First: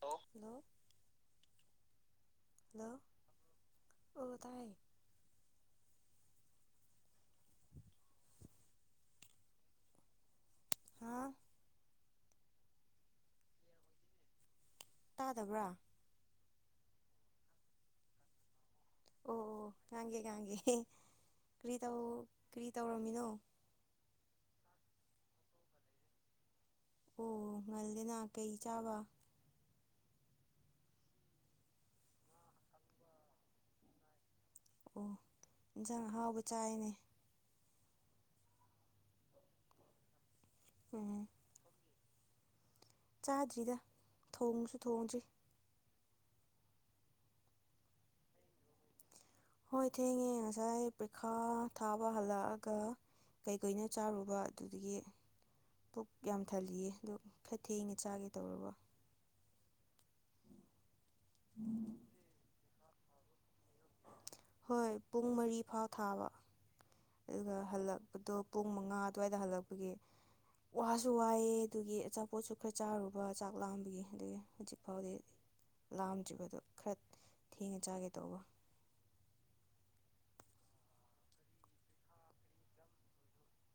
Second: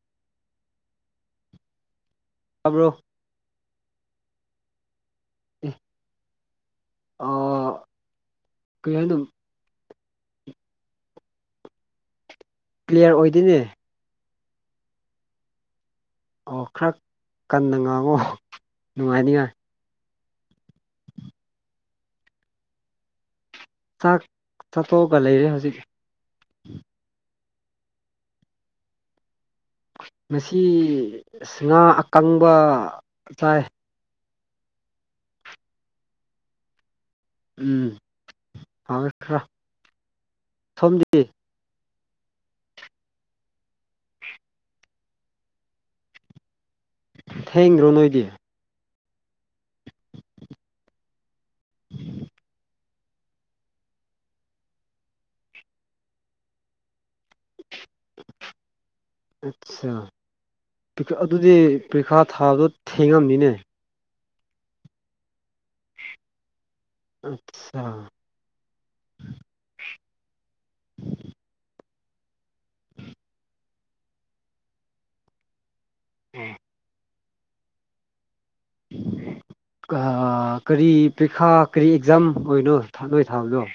Hello ꯇꯥꯕ꯭ꯔꯣ hello ꯑꯣ ꯇꯥꯏꯌꯦ ꯑꯥꯎ [unintelligible] ꯍꯥꯥꯎ ꯀ꯭ꯂꯤꯌꯔ ꯑꯣꯏꯗꯦꯅꯦ ꯇꯥꯗꯕ꯭ꯔꯥ ꯑꯣ ꯈꯔ ꯀꯟꯅ ꯉꯥꯡꯉꯣ ꯅꯨꯡꯉꯥꯏꯅꯤꯉꯥꯏ ꯑꯣꯑꯣ ꯉꯥꯡꯒꯦ ꯉꯥꯡꯒꯦ ꯀꯔꯤ ꯇꯧ ꯀꯔꯤ ꯇꯧꯔꯝꯃꯤꯅꯣ ꯆꯥꯛ ꯆꯥꯊꯣꯛꯑꯒ ꯂꯩꯔꯦ ꯍꯧꯖꯤꯛ ꯑꯣ ꯉꯜꯂꯤꯅ ꯀꯩ ꯆꯥꯕ ꯉꯁꯤ ꯑꯁ ꯉꯥ ꯑꯀꯪꯕ ꯆꯥꯏ ꯑꯣ ꯏꯟꯁꯥꯡ ꯑꯍꯥꯎꯕ ꯆꯥꯏꯌꯦꯅꯦ ꯎꯝ ꯍꯥꯎꯑꯦ ꯈꯔ ꯁꯣꯝꯗꯤ ꯎꯝ ꯆꯥꯗ꯭ꯔꯤꯗ ꯊꯣꯡꯁꯨ ꯊꯣꯡꯗ꯭ꯔꯤ ꯊꯦꯡꯗ꯭ꯔꯣ ꯅꯣꯏꯗꯤ ꯍꯣꯏ ꯊꯦꯡꯉꯦ ꯉꯁꯥꯏ ꯄ꯭ꯔꯤꯈꯥ ꯊꯥꯕ ꯍꯜꯂꯛꯑꯒ ꯀꯩꯀꯩꯅꯣ ꯆꯥꯔꯨꯕ ꯑꯗꯨꯗꯒꯤ ꯄꯨꯛ ꯌꯥꯝ ꯊꯜꯂꯤꯌꯦ ꯑꯗꯨ ꯈꯔ ꯊꯦꯡꯅ ꯆꯥꯒꯦ ꯇꯧꯔꯕ ꯑꯠꯆꯥꯥ ꯑꯗꯨꯗꯤ ꯄ꯭ꯔꯤꯈꯥ ꯊꯥꯕꯗꯣ ꯊꯦꯡꯉꯝꯅꯤꯅꯦ ꯍꯣꯏ ꯄꯨꯡ ꯃꯔꯤ ꯐꯥꯎ ꯊꯥꯕ ꯑꯗꯨꯒ ꯑꯠꯆꯥ ꯍꯜꯂꯛꯄꯗꯣ ꯄꯨꯡ ꯃꯉꯥ ꯑꯗꯨꯋꯥꯏꯗ ꯍꯜꯂꯛꯄꯒꯤ ꯋꯥꯁꯨ ꯋꯥꯏꯑꯦ ꯑꯗꯨꯒꯤ ꯑꯆꯥꯄꯣꯠꯁꯨ ꯈꯔ ꯆꯥꯔꯨꯕ ꯆꯥꯛ ꯂꯥꯝꯕꯒꯤ ꯑꯗꯨꯒꯤ ꯍꯧꯖꯤꯛ ꯐꯥꯎꯗꯤ ꯂꯥꯝꯗ꯭ꯔꯤꯕꯗꯣ ꯈꯔ ꯊꯦꯡꯉ ꯆꯥꯒꯦ ꯇꯧꯕ ꯀꯔꯤ ꯄꯔꯤꯈꯥ ꯀꯔꯤ ꯑꯦꯛꯖꯥꯝ ꯑꯣꯏꯅꯣ ꯊꯗꯣꯏ ꯊꯥꯕꯗꯣ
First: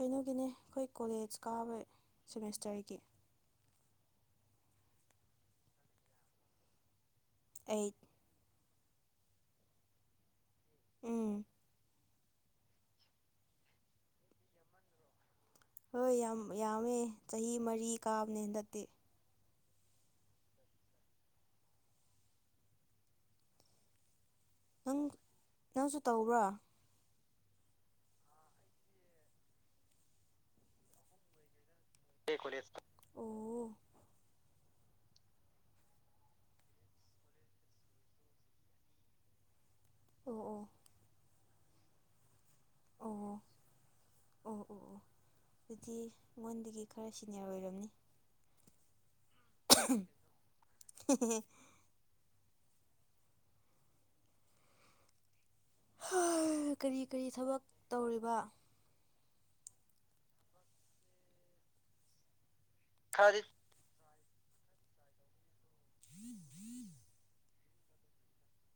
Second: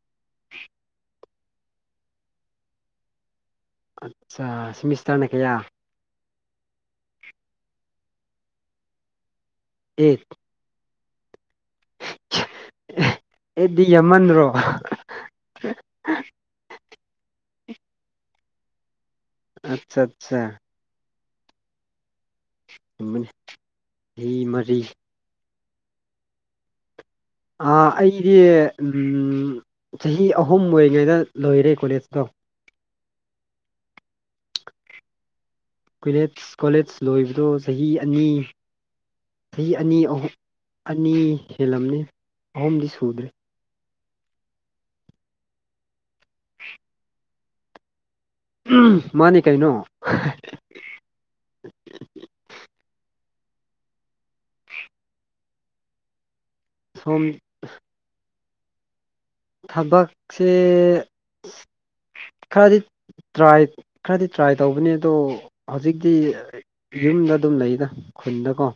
ꯀꯩꯅꯣꯒꯤꯅꯦ ꯑꯩꯈꯣꯏ ꯀꯣꯂꯦꯖ ꯀꯥꯕꯩ ꯁꯦꯃꯤꯁꯇꯔꯒꯤ ꯑꯠꯆꯥ ꯁꯤꯃꯤꯁꯇꯔꯅ ꯀꯌꯥ ꯑꯩꯠ ꯑꯩꯠ ꯎꯝ ꯑꯩꯠꯇꯤ ꯌꯥꯝꯃꯟꯗ꯭ꯔꯣ ꯍꯣꯏ ꯌꯥꯝ ꯌꯥꯝꯃꯦ ꯆꯍꯤ ꯃꯔꯤ ꯀꯥꯕꯅꯦ ꯍꯟꯗꯛꯇꯤ ꯑꯆꯥ ꯑꯠꯆꯥ ꯍ ꯃꯔ [unintelligible] ꯅꯪ ꯅꯪꯁꯨ ꯇꯧꯕ꯭ꯔꯣ ꯑꯩꯗꯤ ꯆꯍꯤ ꯑꯍꯨꯝ ꯑꯣꯏꯔꯤꯉꯩꯗ ꯂꯣꯏꯔꯦ ꯀꯣꯂꯦꯖꯇ ꯑꯣ ꯀꯣꯂꯦꯖ ꯀꯣꯂꯦꯖ ꯂꯣꯏꯕꯗꯣ ꯆꯍꯤ ꯑꯅꯤ ꯆꯍꯤ ꯑꯅꯤ ꯑꯍꯨꯝ ꯑꯣ ꯑꯣ ꯑꯅꯤ ꯍꯦꯜꯂꯝꯅꯤ ꯑꯍꯨꯝꯗꯤ ꯁꯨꯗ꯭ꯔꯤ ꯑꯣ ꯑꯣ ꯑꯣ ꯑꯗꯨꯗꯤ ꯑꯩꯉꯣꯟꯗꯒꯤ ꯈꯔ ꯁꯤꯅꯤꯌꯔ ꯑꯣꯏꯔꯝꯅꯤ ꯃꯥꯅꯤ ꯀꯩꯅꯣ [unintelligible] ꯀꯔꯤ ꯁꯣꯝ ꯀꯔꯤ ꯊꯕꯛ ꯇꯧꯔꯤꯕ ꯊꯕꯛꯁꯦ ꯈꯔꯗꯤ ꯇ꯭ꯔꯥꯏ ꯈꯔꯗꯤ ꯇ꯭ꯔꯥꯏ ꯇꯧꯕꯅꯦ ꯑꯗꯣ ꯍꯧꯖꯤꯛꯇꯤ ꯌꯨꯝꯗ ꯑꯗꯨꯝ ꯂꯩꯗ ꯈꯨꯟꯗꯀꯣ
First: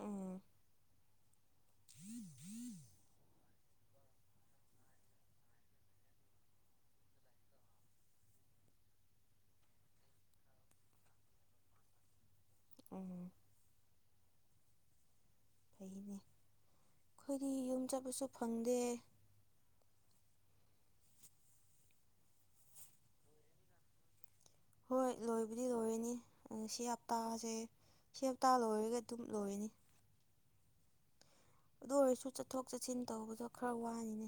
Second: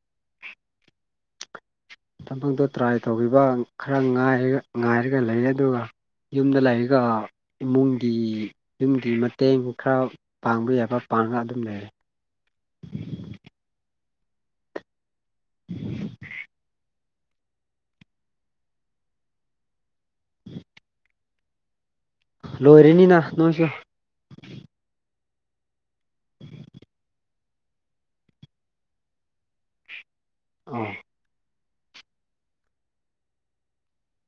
ꯎꯝ ꯊꯕꯛꯇꯣ ꯇ꯭ꯔꯥꯏ ꯇꯧꯕꯈꯤꯕ ꯈꯔ ꯉꯥꯏꯔ ꯉꯥꯏꯔꯒ ꯂꯩ ꯑꯗꯨꯒ ꯌꯨꯝꯗ ꯂꯩꯔꯒ ꯏꯃꯨꯡꯒꯤ ꯌꯨꯝꯒꯤ ꯃꯇꯦꯡ ꯈꯔ ꯄꯥꯡꯕ ꯌꯥꯕ ꯄꯥꯡꯉꯒ ꯑꯗꯨꯝ ꯂꯩꯔꯦ ꯎꯝ ꯐꯩꯅꯦ ꯑꯩꯈꯣꯏꯗꯤ ꯌꯨꯝ ꯆꯠꯄꯁꯨ ꯐꯪꯗꯦ ꯂꯣꯏꯔꯅꯤꯅ ꯅꯣꯏꯁꯨ ꯍꯣꯏ ꯂꯣꯏꯕꯨꯗꯤ ꯂꯣꯏꯔꯅꯤ ꯑꯗꯨ ꯁꯤ ꯍꯞꯇꯥꯁꯦ ꯁꯤ ꯍꯞꯇꯥ ꯂꯣꯏꯔꯒ ꯑꯗꯨꯝ ꯂꯣꯏꯔꯅꯤ ꯑ ꯑꯗꯨ ꯑꯣꯏꯔꯁꯨ ꯆꯠꯊꯣꯛ ꯆꯠꯁꯤꯟ ꯇꯧꯕꯗꯣ ꯈꯔ ꯋꯥꯅꯤꯅꯦ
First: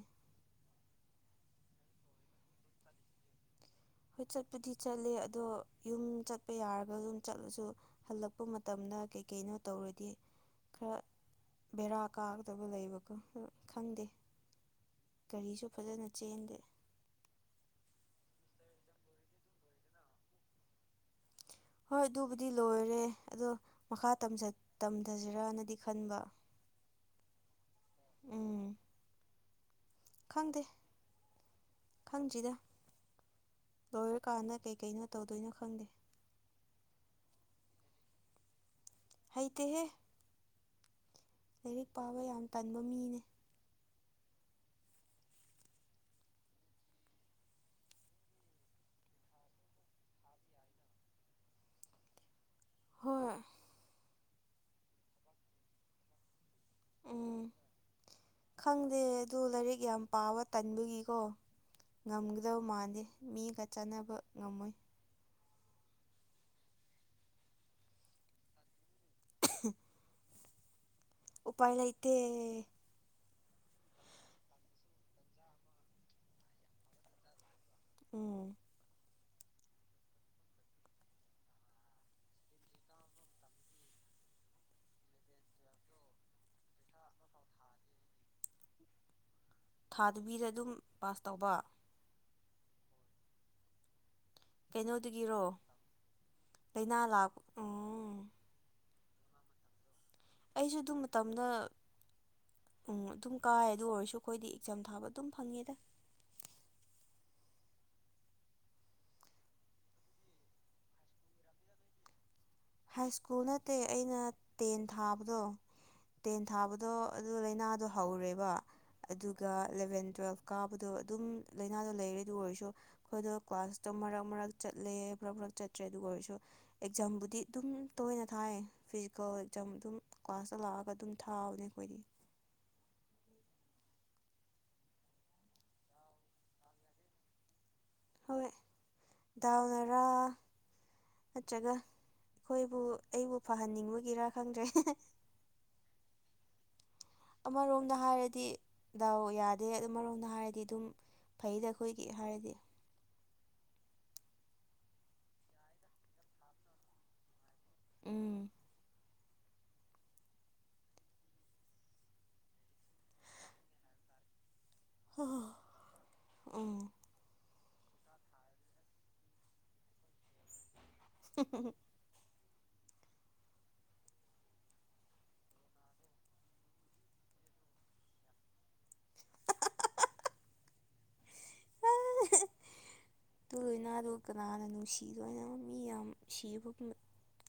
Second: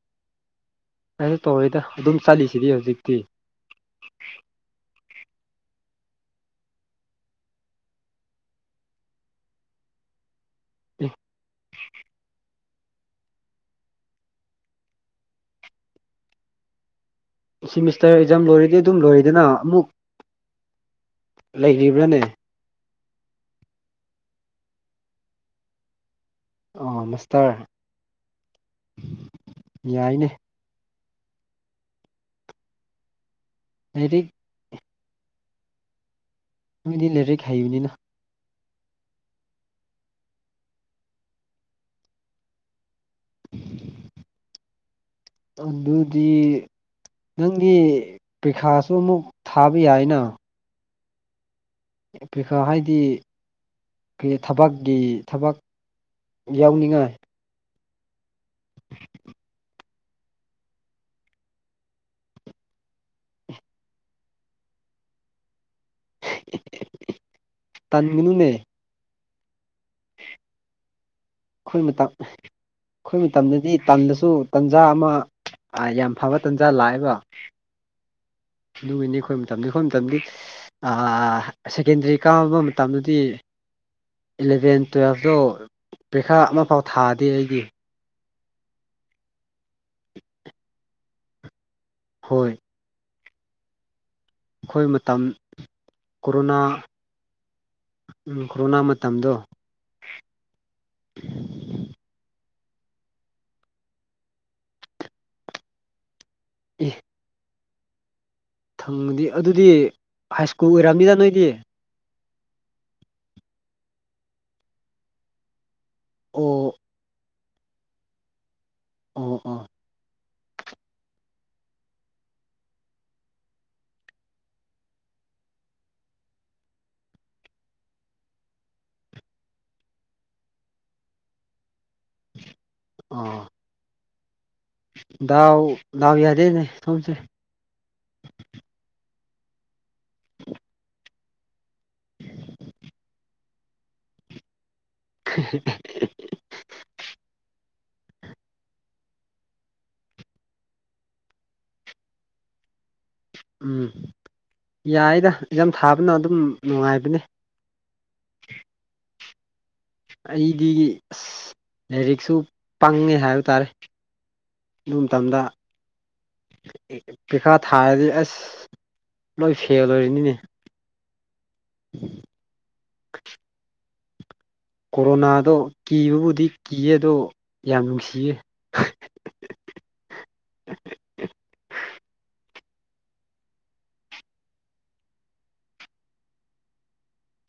ꯀꯩꯁꯨ ꯇꯧꯔꯣꯏꯗ ꯑꯗꯨꯝ ꯆꯠꯂꯤꯁꯤꯗꯤ ꯍꯧꯖꯤꯛꯇꯤ ꯍꯣꯏ ꯆꯠꯄꯨꯗꯤ ꯆꯠꯂꯦ ꯑꯗꯣ ꯌꯨꯝ ꯆꯠꯄ ꯌꯥꯔꯒ ꯑꯗꯨꯝ ꯆꯠꯂꯁꯨ ꯍꯜꯂꯛꯄ ꯃꯇꯝꯗ ꯀꯩꯀꯩꯅꯣ ꯇꯧꯔꯗꯤ ꯈꯔ ꯕꯦꯔꯥ ꯀꯥꯒꯗꯕ ꯂꯩꯕꯀꯣ ꯈꯪꯗꯦ ꯒꯥꯔꯤꯁꯨ ꯐꯖꯅ ꯆꯦꯟꯗꯦ ꯁꯤꯃꯤꯁꯇꯔ ꯑꯦꯛꯖꯥꯝ ꯂꯣꯏꯔꯗꯤ ꯑꯗꯨꯝ ꯂꯣꯏꯔꯦꯗꯅ ꯑꯃꯨꯛ ꯍꯣꯏ ꯂꯩꯔꯤꯕ꯭ꯔꯥꯅꯦ ꯑꯗꯨꯕꯨꯗꯤ ꯂꯣꯏꯔꯦ ꯑꯗꯣ ꯃꯈꯥ ꯇꯝꯊꯁꯤꯔꯅꯗꯤ ꯈꯟꯕ ꯑ ꯃꯁꯇꯔ ꯎꯝ ꯌꯥꯏꯅꯦ ꯈꯪꯗꯦ ꯈꯪꯗ꯭ꯔꯤꯗ ꯂꯥꯏꯔꯤꯛ ꯂꯣꯏꯔꯀꯥꯟꯗ ꯀꯩꯀꯩꯅꯣ ꯇꯧꯗꯣꯏꯅꯣ ꯈꯪꯗꯦ ꯇꯃꯤꯗꯤ ꯂꯩꯔꯩ ꯈꯥꯏꯌꯅꯤꯅ ꯍꯩꯇꯍꯦ ꯂꯥꯏꯔꯤꯛ ꯄꯥꯕ ꯌꯥꯝ ꯇꯟꯕ ꯃꯤꯅꯦ ꯑꯗꯨꯗꯤ ꯅꯪꯒꯤ ꯄꯔꯤꯈꯥꯁꯨ ꯑꯃꯨꯛ ꯊꯥꯕ ꯌꯥꯏꯅ ꯄꯩꯈꯥ ꯍꯥꯏꯗꯤ ꯍꯣꯏ ꯑꯩꯈ ꯊꯕꯛꯀꯤ ꯊꯕꯛ ꯌꯥꯎꯅꯤꯡꯉꯥꯏ ꯎꯝ ꯈꯪꯗꯦ ꯑꯗꯨ ꯂꯥꯏꯔꯤꯛ ꯌꯥꯝ ꯄꯥꯕ ꯇꯟꯕꯒꯤꯀꯣ ꯉꯝꯒꯗꯕ ꯃꯥꯟꯗꯦ ꯃꯤꯒ ꯆꯥꯟꯅꯕ ꯉꯝꯃꯣꯏ ꯇꯥꯟꯒꯅꯨꯅꯦ [unintelligible] ꯎꯄꯥꯏ ꯑꯩꯈꯣꯏ ꯂꯩꯇꯦ ꯃꯇꯥꯡ ꯑꯩꯈꯣꯏ ꯃꯇꯝꯗꯗꯤ ꯇꯟꯗꯁꯨ ꯇꯟꯖꯥ ꯑꯃ ꯌꯥꯝ ꯐꯕ ꯇꯥꯟꯖꯥ ꯂꯥꯛꯑꯦꯕ ꯎꯝ ꯅꯨꯃꯤꯅꯤ ꯈꯣꯏ ꯃꯇꯝꯗꯨ ꯑꯩꯈꯣꯏ ꯃꯇꯝꯒꯤ ꯁꯦꯀꯦꯟꯗꯔꯤ ꯀꯥꯝꯕ ꯃꯇꯝꯗꯗꯤ ꯏꯂꯚꯦꯟ ꯇꯨꯌꯦꯦꯜꯐꯇꯣ ꯄꯔꯤꯈꯥ ꯑꯃꯐꯥꯎ ꯊꯥꯗꯦ ꯑꯩꯗꯤ ꯊꯥꯗꯨꯕꯤꯗ ꯑꯗꯨꯝ ꯄꯥꯁ ꯇꯧꯕ ꯍꯣꯏ ꯑꯩꯈꯣꯏ ꯃꯇꯝ ꯀꯩꯅꯣꯗꯨꯒꯤꯔꯣ ꯀꯣꯔꯣꯅꯥ ꯂꯩꯅꯥ ꯂꯥꯛ ꯎꯝ ꯀꯣꯔꯣꯅꯥ ꯃꯇꯝꯗꯣ ꯑꯩꯁꯨ ꯑꯗꯨ ꯃꯇꯝꯗ ꯎꯝ ꯑꯗꯨꯝ ꯀꯥꯏ ꯑꯗꯨ ꯑꯣꯏꯔꯁꯨ ꯑꯩꯈꯣꯏꯗꯤ ꯑꯦꯛꯖꯥꯝ ꯊꯥꯕ ꯑꯗꯨꯝ ꯐꯪꯉꯤꯗ꯫ [unintelligible] ꯊꯪꯗꯤ ꯑꯗꯨꯗꯤ ꯍꯥꯏ ꯁ꯭ꯀꯨꯜ ꯑꯣꯏꯔꯝꯅꯤꯗ ꯅꯣꯏꯗꯤ꯫ ꯍꯥꯏ ꯁ꯭ꯀꯨꯜ ꯅꯠꯇꯦ ꯑꯩꯅ ꯇꯦꯟ ꯊꯥꯕꯗꯣ ꯇꯦꯟ ꯑꯣ ꯊꯥꯕꯗꯣ ꯑꯗꯨ ꯂꯩꯅꯥꯗꯣ ꯍꯧꯔꯦꯕ ꯑꯣ ꯑꯗꯨꯒ ꯑꯣ ꯑꯦꯂꯦꯕꯦꯟ ꯇꯨꯌꯦꯜꯄ ꯀꯥꯕꯗꯣ ꯑꯗꯨꯝ ꯂꯥꯏꯅꯥꯗꯣ ꯂꯩꯔꯦ ꯑꯗꯨ ꯑꯣꯏꯔꯁꯨ ꯑꯩꯈꯣꯏꯗꯣ ꯀ꯭ꯂꯥꯁꯇꯣ ꯃꯔꯛ - ꯃꯔꯛ ꯆꯠꯂꯦ ꯃꯔꯛ- ꯃꯔꯛ ꯆꯠꯇ꯭ꯔꯦ ꯑꯗꯨꯒ ꯑꯣꯏꯔꯁꯨ ꯑꯦꯛꯖꯥꯝꯕꯨꯗꯤ ꯑꯗꯨꯝ ꯇꯣꯏꯅ ꯊꯥꯏ ꯐꯤꯖꯤꯀꯜ ꯑꯦꯛꯖꯥꯝ ꯑꯗꯨꯝ ꯀ꯭ꯂꯥꯁꯇ ꯂꯥꯛꯑꯒ ꯑꯗꯨꯝ ꯊꯥꯕꯅꯦ ꯑꯩꯈꯣꯏꯗꯤ꯫ ꯑꯣ ꯗꯥꯎ ꯗꯥꯎ ꯌꯥꯗꯦꯅꯦ ꯅꯣꯏꯁꯦ꯫ ꯍꯣꯏ ꯗꯥꯎ ꯅꯔꯥ ꯅꯠꯇ꯭ꯔꯒ ꯈꯣꯏꯕꯨ ꯑꯩꯕꯨ ꯐꯍꯟꯅꯤꯡꯕꯒꯤꯔꯥ ꯈꯪꯗ꯭ꯔꯦ꯫ [unintelligible] ꯑꯃꯔꯣꯝꯗ ꯍꯥꯏꯔꯗꯤ ꯗꯥꯎ ꯌꯥꯗꯦ ꯑꯃꯔꯣꯝꯗ ꯍꯥꯏꯔꯗꯤ ꯑꯗꯨꯝ ꯐꯩꯗ ꯑꯩꯈꯣꯏꯒꯤ ꯍꯥꯏꯔꯗꯤ꯫ ꯎꯝ ꯌꯥꯏꯗ ꯏꯛꯖꯝ ꯊꯥꯕꯅ ꯑꯗꯨꯝ ꯅꯨꯡꯉꯥꯏꯕꯅꯦ꯫ ꯎꯝ ꯑꯩꯗꯤ ꯑꯁ ꯂꯥꯏꯔꯤꯛꯁꯨ ꯄꯪꯉꯦ ꯍꯥꯏꯕ ꯇꯥꯔꯦ꯫ ꯑꯗꯨ ꯃꯇꯝꯗ ꯎꯝ ꯄꯤꯈꯥ ꯊꯥꯔꯗꯤ ꯑꯁ ꯂꯣꯏ ꯐꯦꯜ ꯑꯣꯏꯔꯅꯤꯅꯦ꯫ [unintelligible] [unintelligible] ꯀꯣꯔꯣꯅꯥꯗꯣ ꯀꯤꯕꯕꯨꯗꯤ ꯀꯤꯌꯦ ꯑꯗꯣ ꯌꯥꯝ ꯅꯨꯡꯁꯤꯌꯦ꯫ [unintelligible] ꯑꯗꯨ ꯂꯩꯅꯥꯗꯣ ꯀꯅꯥꯅ ꯅꯨꯡꯁꯤ ꯗꯣꯏꯅꯣ ꯃꯤ ꯌꯥꯝ ꯁꯤꯕ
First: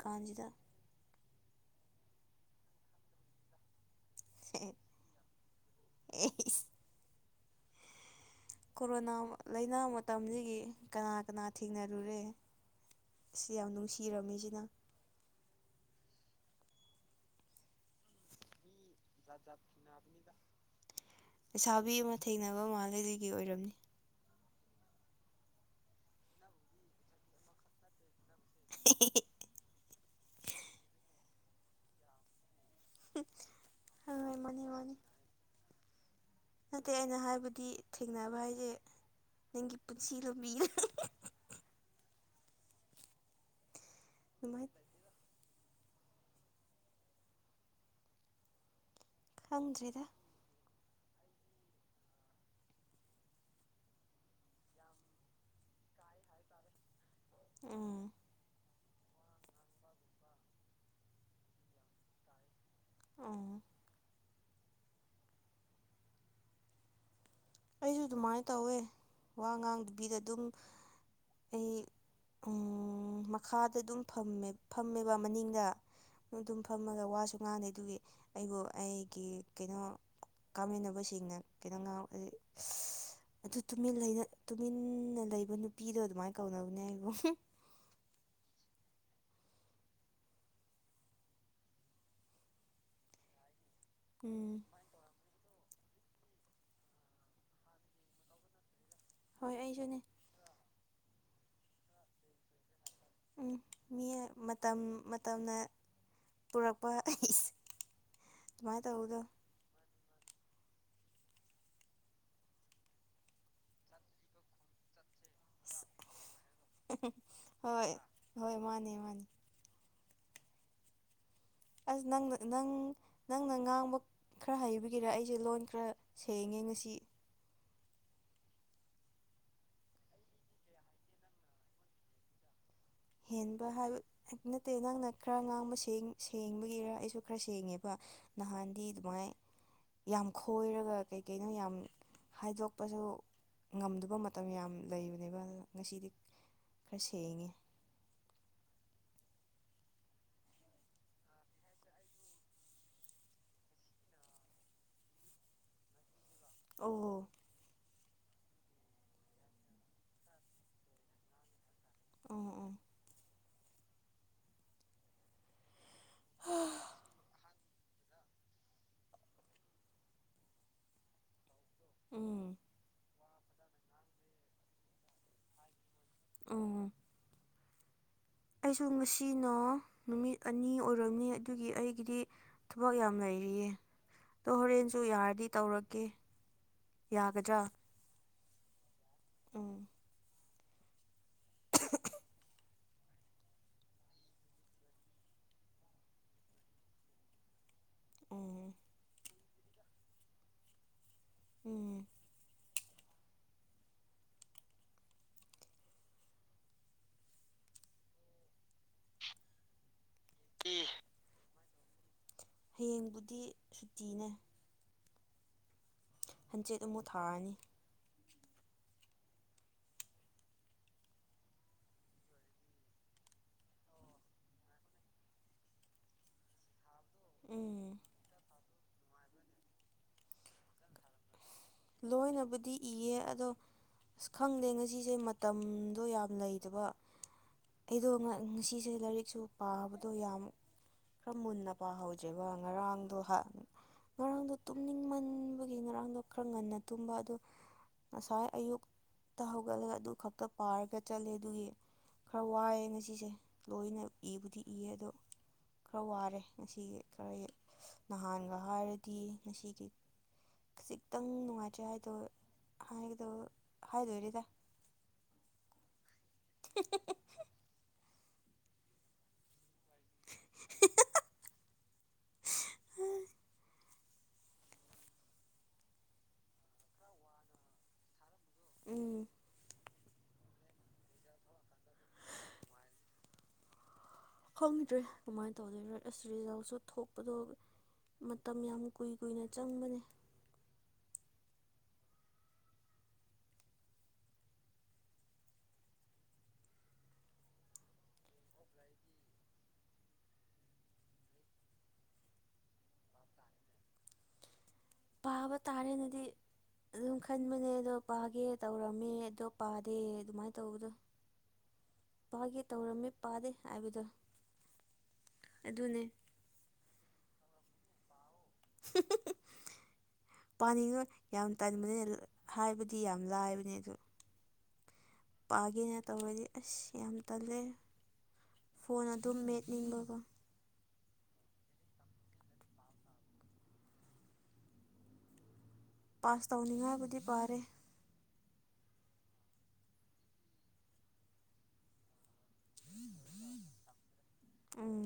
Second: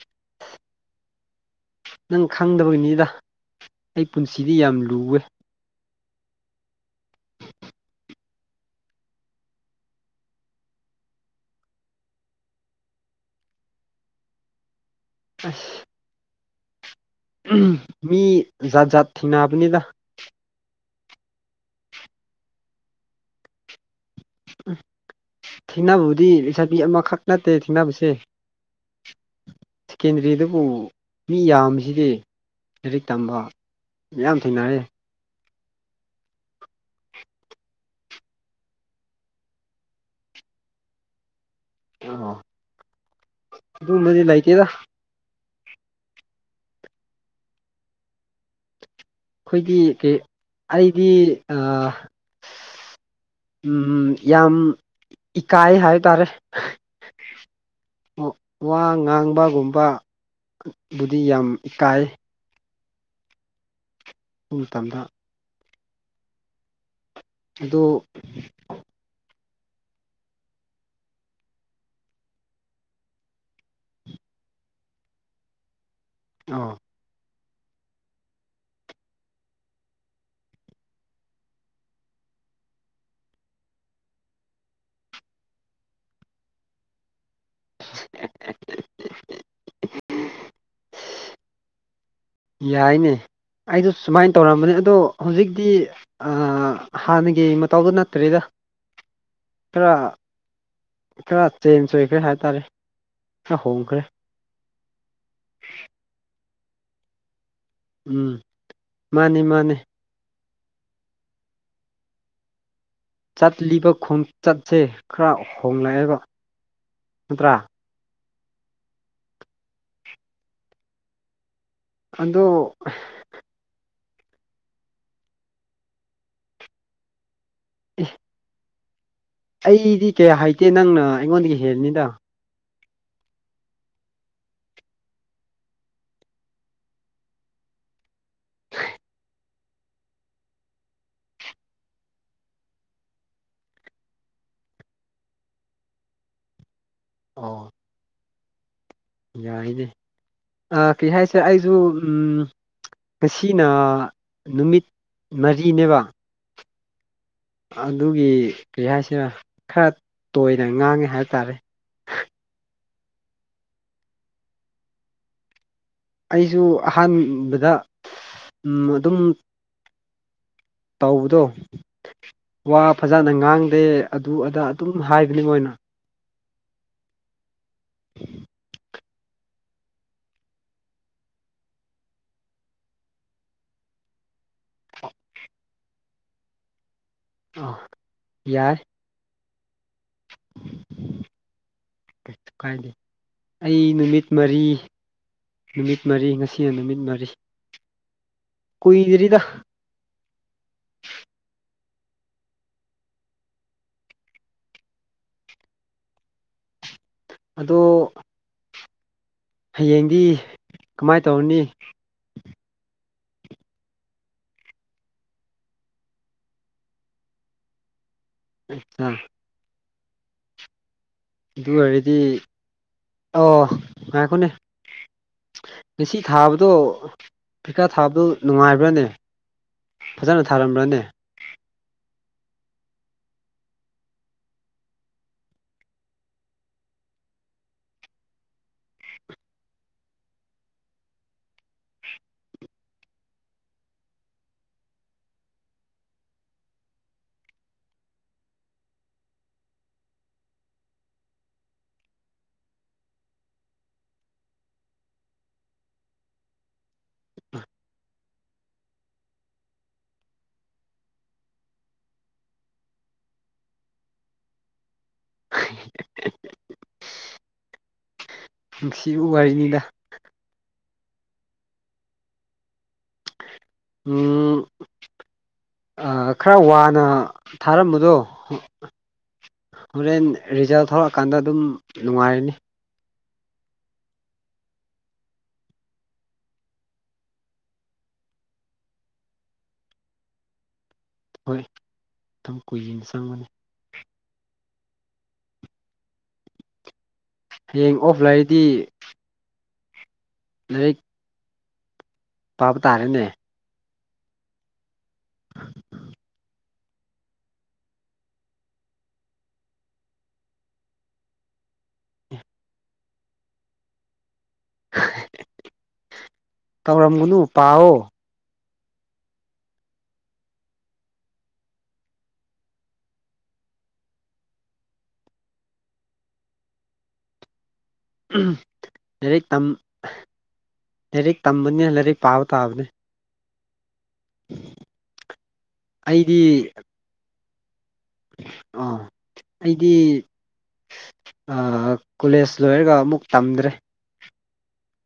ꯀꯥꯟꯖꯤꯗ ꯅꯪ ꯈꯪꯗꯕꯒꯤꯅꯤꯗ ꯑꯩ ꯄꯨꯟꯁꯤꯗꯤ ꯌꯥꯝ ꯂꯨꯋꯦ꯫ [unintelligible] ꯀꯣꯔꯣꯅꯥ ꯂꯩꯥꯅꯥ ꯃꯇꯝꯗꯒꯤ ꯀꯅꯥ - ꯀꯅꯥ ꯊꯦꯡꯅꯔꯨꯔꯦ? ꯁꯤ ꯌꯥꯝ ꯅꯨꯡꯁꯤꯔꯝꯃꯤꯁꯤꯅ ꯑꯁ! ꯃꯤ ꯖꯥꯠ - ꯖꯥꯠ ꯊꯦꯡꯅꯕꯅꯤꯗ꯫ ꯂꯩꯁꯥꯕꯤ ꯑꯃ ꯊꯦꯡꯅꯕ ꯃꯥꯜꯂꯦ ꯑꯗꯨꯒꯤ ꯑꯣꯏꯔꯝꯅꯤ꯫ ꯎꯝ ꯊꯦꯡꯅꯕꯕꯨꯗꯤ ꯂꯩꯁꯥꯕꯤ ꯑꯃꯈꯛ ꯅꯠꯇꯦ ꯊꯦꯡꯅꯕꯁꯦ [unintelligible] ꯁꯦꯀꯦꯟꯗ꯭ꯔꯤꯗꯕꯨ ꯃꯤ ꯌꯥꯝꯕꯁꯤꯗꯤ ꯂꯥꯏꯔꯤꯛ ꯇꯝꯕ ꯍꯣꯏ ꯃꯌꯥꯝ ꯍꯣꯏ ꯃꯥꯅꯤ ꯊꯦꯡꯅꯔꯦ꯫ ꯃꯥꯅꯤ ꯅꯠꯇꯦ ꯑꯩꯅ ꯍꯥꯏꯕꯗꯤ ꯊꯦꯡꯅꯕ ꯍꯥꯏꯁꯦ ꯅꯪꯒꯤ ꯄꯨꯟꯁꯤ ꯂꯝꯕꯤꯗ꯫ ꯑꯗꯨꯒꯨꯝꯕꯗꯤ ꯂꯩꯇꯦꯗ꯫ ꯑꯗꯨꯃꯥꯏꯅ ꯑꯩꯈꯣꯏꯗꯤ ꯈꯪꯗ꯭ꯔꯦꯗ ꯀꯩ ꯑꯩꯗꯤ ꯑ ꯎꯝ ꯌꯥꯝ ꯏꯀꯥꯏ ꯍꯥꯏ ꯇꯥꯔꯦ꯫ ꯎꯝ ꯋꯥ ꯉꯥꯡꯕꯒꯨꯝꯕ ꯕꯨꯗꯤ ꯌꯥꯝ ꯏꯀꯥꯏ꯫ ꯑꯣ ꯑꯗꯨꯨ ꯃꯇꯝꯗ ꯑꯗꯨ ꯑꯩꯁꯨ ꯑꯗꯨꯃꯥꯏꯅ ꯇꯧꯋꯦ ꯋꯥ ꯉꯥꯡꯗꯨꯕꯤꯗ ꯑꯗꯨꯝ ꯑꯩ ꯎꯝ ꯃꯈꯥꯗ ꯑꯗꯨꯝꯃꯦ ꯐꯝꯃꯦꯕ ꯃꯅꯤꯡꯗ ꯑꯗꯨꯝ ꯑꯣ ꯐꯝꯃꯒ ꯋꯥꯁꯨ ꯉꯥꯡꯗꯦ ꯑꯗꯨꯒꯤ ꯑꯩꯕꯨ ꯑꯩꯒꯤ ꯀꯩꯅꯣ ꯀꯥꯃꯤꯟꯅꯕꯁꯤꯡꯅ ꯀꯩꯅꯣ ꯉ ꯁ ꯑꯗꯨ ꯇꯨ ꯂꯩꯅ ꯇꯨꯃꯤꯟꯅ ꯂꯩꯕ ꯅꯨꯄꯤꯗꯣ ꯑꯗꯨꯃꯥꯏꯅ ꯀꯧꯅꯕꯅꯦ ꯑꯩꯕꯨ ꯌꯥꯏꯅꯦ ꯑꯩꯗꯣ ꯁꯨꯃꯥꯏꯅ ꯎꯝ ꯇꯧꯔꯝꯕꯅꯦ ꯑꯗꯣ ꯍꯧꯖꯤꯛꯇꯤ ꯍꯥꯟꯅꯒꯤ ꯃꯇꯥꯎꯗ ꯅꯠꯇ꯭ꯔꯔꯤꯗ ꯍꯣꯏ ꯈꯔ ꯑꯩꯁꯨꯅꯦ ꯈꯔ ꯆꯦꯟꯖ ꯑꯣꯏꯈ꯭ꯔꯦ ꯍꯥꯏ ꯇꯥꯔꯦ ꯎꯝ ꯃꯤ ꯃꯇꯝ ꯃꯇꯝꯅ ꯄꯨꯔꯛꯄ ꯎꯝ ꯑꯗꯨꯃꯥꯏꯅ ꯇꯧꯕꯗꯣ ꯃꯥꯅꯤ ꯃꯥꯅꯦ ꯆꯠꯂꯤꯕ ꯈꯣꯡꯆꯠꯁꯦ ꯈꯔ ꯍꯣꯡꯂꯛꯑꯦꯕ ꯅꯠꯇ꯭ꯔꯥ ꯍꯣꯏ ꯍꯣꯏ ꯃꯥꯅꯦ ꯃꯥꯅꯦ ꯑꯁ ꯅꯪ ꯑꯗꯣ ꯅꯪ ꯅꯪꯅ ꯉꯥꯡꯕ ꯈꯔ ꯍꯩꯕꯒꯤꯔ ꯑꯩꯁꯦ ꯂꯣꯟ ꯈꯔ ꯁꯦꯡꯉꯦ ꯉꯁꯤ ꯎ ꯑꯩꯗꯤ ꯀꯌꯥ ꯍꯥꯏꯇꯦ ꯅꯪꯅ ꯑꯩꯉꯣꯟꯗꯒꯤ ꯍꯦꯜꯅꯤꯗ ꯍꯦꯟꯕ ꯍꯥꯏꯕ ꯅꯠꯇꯦ ꯅꯪꯅ ꯈꯔ ꯉꯥꯡꯕ ꯁꯦꯡ ꯁꯦꯡꯕꯒꯤꯔ ꯑꯩꯁꯨ ꯈꯔ ꯁꯦꯡꯉꯦꯕ ꯅꯍꯥꯟꯗꯤ ꯑꯗꯨꯃꯥꯏ ꯌꯥꯝ ꯈꯣꯏꯔꯒ ꯀꯩ ꯀꯩꯅꯣ ꯌꯥꯝ ꯍꯥꯏꯗꯣꯛꯄꯁꯨ ꯉꯝꯗꯕ ꯃꯇꯝ ꯌꯥꯝ ꯂꯩꯕꯅꯦꯕ ꯉꯁꯤꯗꯤ ꯈꯔ ꯁꯦꯡꯉꯦ ꯑꯣ ꯌꯥꯏꯅꯦ ꯀꯩ ꯍꯥꯏꯁꯦ ꯑꯩꯁꯨ ꯎꯝ ꯉꯁꯤꯅ ꯅꯨꯃꯤꯠ ꯃꯔꯤꯅꯦꯕ ꯑꯣ ꯑꯗꯨꯒꯤ ꯀꯔꯤ ꯍꯥꯏꯁꯤꯔ ꯈꯔ ꯇꯣꯏꯅ ꯉꯥꯡꯉꯦ ꯍꯥꯏꯕ ꯇꯥꯔꯦ ꯑꯣ ꯑꯣ ꯑꯩꯁꯨ ꯑꯍꯥꯟꯕꯗ ꯑꯗꯨꯝ ꯇꯧꯕꯗꯣ ꯎꯝ ꯋꯥ ꯐꯖꯅ ꯉꯥꯡꯗꯦ ꯑꯗꯨ ꯑꯗ ꯑꯗꯨꯝ ꯍꯥꯏꯕꯅꯤ ꯃꯣꯏꯅ ꯎꯝ ꯑꯩꯁꯨ ꯉꯁꯤꯅ ꯅꯨꯃꯤꯠ ꯑꯅꯤ ꯑꯣꯏꯔꯝꯅꯤ ꯑꯗꯨꯒꯤ ꯑꯩꯒꯤꯗꯤ ꯊꯕꯛ ꯌꯥꯝ ꯂꯩꯔꯤꯌꯦ ꯑꯗꯣ ꯍꯣꯔꯦꯟꯁꯨ ꯌꯥꯔꯗꯤ ꯇꯧꯔꯛꯀꯦ ꯌꯥꯒꯗ꯭ꯔꯥ ꯑꯥ ꯌꯥꯏ ꯑꯥ [unintelligible] ꯀꯥꯏ ꯑꯩ ꯅꯨꯃꯤꯠ ꯃꯔꯤ ꯅꯨꯃꯤꯠ ꯃꯔꯤ ꯉꯁꯤꯅ ꯅꯨꯃꯤꯠ ꯃꯔꯤ ꯑ ꯀꯨꯏꯗ꯭ꯔꯤꯗ ꯎꯝ ꯑꯗꯨ ꯍꯌꯦꯡꯗꯤ [unintelligible] ꯀꯃꯥꯏ ꯇꯧꯅꯤ ꯍꯌꯦꯡꯕꯨꯗꯤ ꯁꯨꯇꯤꯅꯦ ꯍꯟꯆꯦꯠ ꯑꯃꯨꯛ ꯊꯥꯔꯅꯤ ꯑꯆꯥ ꯑꯗꯨ ꯑꯣꯏꯔꯗꯤ ꯑ ꯉꯥꯏꯈꯣꯅꯦ ꯉꯁꯤ ꯊꯥꯕꯗꯣ ꯄꯩꯀꯥ ꯎꯝ ꯊꯥꯕꯗꯨ ꯅꯨꯡꯉꯥꯏꯕ꯭ꯔꯅꯦ ꯐꯖꯅ ꯊꯥꯔꯝꯕ꯭ꯔꯅꯦ ꯂꯣꯏꯅꯕꯨꯗꯤ ꯌꯦꯡꯉꯦ ꯑꯗꯣ ꯑꯁ ꯈꯪꯗꯦ ꯉꯁꯤꯁꯦ ꯃꯇꯝꯗꯣ ꯌꯥꯝ ꯂꯩꯗꯕ ꯑꯩꯗꯣ ꯉꯁꯤꯁꯦ ꯂꯥꯏꯔꯤꯛꯁꯨ ꯄꯥꯕꯗꯣ ꯌꯥꯝ ꯈꯔ ꯃꯨꯟꯅ ꯄꯥꯍꯖꯦꯕ ꯉꯔꯥꯡꯗꯣ ꯉꯔꯥꯡꯗꯣ ꯇꯨꯝꯅꯤꯡꯃꯟꯕꯒꯤ ꯉꯔꯥꯡꯗꯣ ꯈꯔ ꯉꯟꯅ ꯇꯨꯝꯕ ꯑꯗꯣ ꯉꯁꯥꯏ ꯑꯌꯨꯛꯇ ꯍꯧꯒꯠꯂꯒ ꯑꯗꯨ ꯈꯛꯇ ꯄꯥꯔꯒ ꯆꯠꯂꯦ ꯑꯗꯨꯒꯤ ꯈꯔ ꯋꯥꯏꯑꯦ ꯉꯁꯤꯁꯦ ꯂꯣꯏꯅ ꯏꯕꯨꯗꯤ ꯏꯌꯦ ꯑꯗꯣ ꯈꯔ ꯋꯥꯔꯦ ꯉꯁꯤ ꯈꯔ ꯅꯍꯥꯟꯒ ꯍꯥꯏꯔꯗꯤ ꯉꯁꯤꯒꯤ ꯈꯖꯤꯛꯇꯪ ꯅꯨꯡꯉꯥꯏꯇꯦ ꯍꯥꯏꯗꯣ ꯍꯥꯏꯒꯗꯣ ꯍꯥꯏꯗꯣꯏꯔꯗ [unintelligible] ꯅꯨꯡꯁꯤꯕ ꯋꯥꯔꯤꯅꯤꯗ [unintelligible] ꯎꯝ ꯈꯔ ꯋꯥꯅ ꯊꯥꯔꯝꯕꯗꯣ ꯎꯝ ꯍꯣꯔꯦꯟ ꯔꯤꯖꯜ ꯊꯂꯛꯑꯀꯥꯟꯗ ꯑꯗꯨꯝ ꯅꯨꯡꯉꯥꯏꯔꯅꯤ ꯃꯣꯕꯥꯏꯜ ꯈꯪꯗ꯭ꯔꯦ ꯀꯃꯥꯏꯅ ꯇꯧꯗꯣꯏ ꯑꯁ ꯔꯤꯖꯜꯁꯨ ꯊꯣꯛꯄꯗꯣ ꯃꯇꯝ ꯌꯥꯝ ꯀꯨꯏ ꯀꯨꯏꯅ ꯆꯪꯕꯅꯦ ꯍꯣꯏ ꯑꯗꯨꯝ ꯀꯨꯏꯅ ꯆꯪꯕꯅꯤ ꯍꯌꯦꯡ ꯑꯣꯐꯂꯩꯏꯗꯤ ꯂꯩ ꯄꯥꯕ ꯇꯥꯔꯦꯅꯦ ꯄꯥꯕ ꯇꯥꯔꯦꯅꯗꯤ ꯑꯗꯨꯝ ꯈꯟꯕꯅꯦ ꯑꯗꯣ ꯄꯥꯒꯦ ꯇꯧꯔꯝꯃꯦ ꯑꯗꯣ ꯄꯥꯗꯦ ꯑꯗꯨꯃꯥꯏꯅ ꯇꯧꯕꯗꯣ ꯄꯥꯒꯦ ꯇꯧꯔꯝꯃꯤ ꯄꯥꯗꯦ ꯍꯥꯏꯕꯗꯣ ꯑꯗꯨꯅꯦ ꯇꯧꯔꯝꯒꯅꯨ ꯄꯥꯎꯑꯣ [unintelligible] ꯄꯥꯅꯤꯡꯉꯣꯏ ꯌꯥꯝ ꯇꯟꯕꯅꯤꯅ ꯍꯥꯏꯕꯗꯤ ꯌꯥꯝ ꯂꯥꯏꯕꯅꯤ ꯑꯗꯣ ꯄꯥꯒꯦꯅ ꯇꯧꯔꯗꯤ ꯑꯁ ꯌꯥꯝ ꯇꯜꯂꯦ ꯐꯣꯟ ꯑꯗꯨꯝ ꯂꯥꯏꯔꯤꯛ ꯇꯝ ꯃꯦꯠꯅꯤꯡꯕꯒꯣ꯫ ꯂꯥꯏꯔꯤꯛ ꯇꯝꯕꯅꯤ ꯂꯥꯏꯔꯤꯛ ꯄꯥꯕ ꯇꯥꯕꯅꯦ꯫ ꯑꯩꯗꯤ ꯄꯥꯁ ꯇꯧꯅꯤꯡꯉꯥꯏꯕꯨꯗꯤ ꯄꯥꯔꯦ꯫ ꯑ ꯑꯩꯗꯤ ꯑ ꯀꯣꯂꯦꯖ ꯂꯣꯏꯔꯒ ꯑꯃꯨꯛ ꯇꯝꯗ꯭ꯔꯦ꯫ ꯑꯝ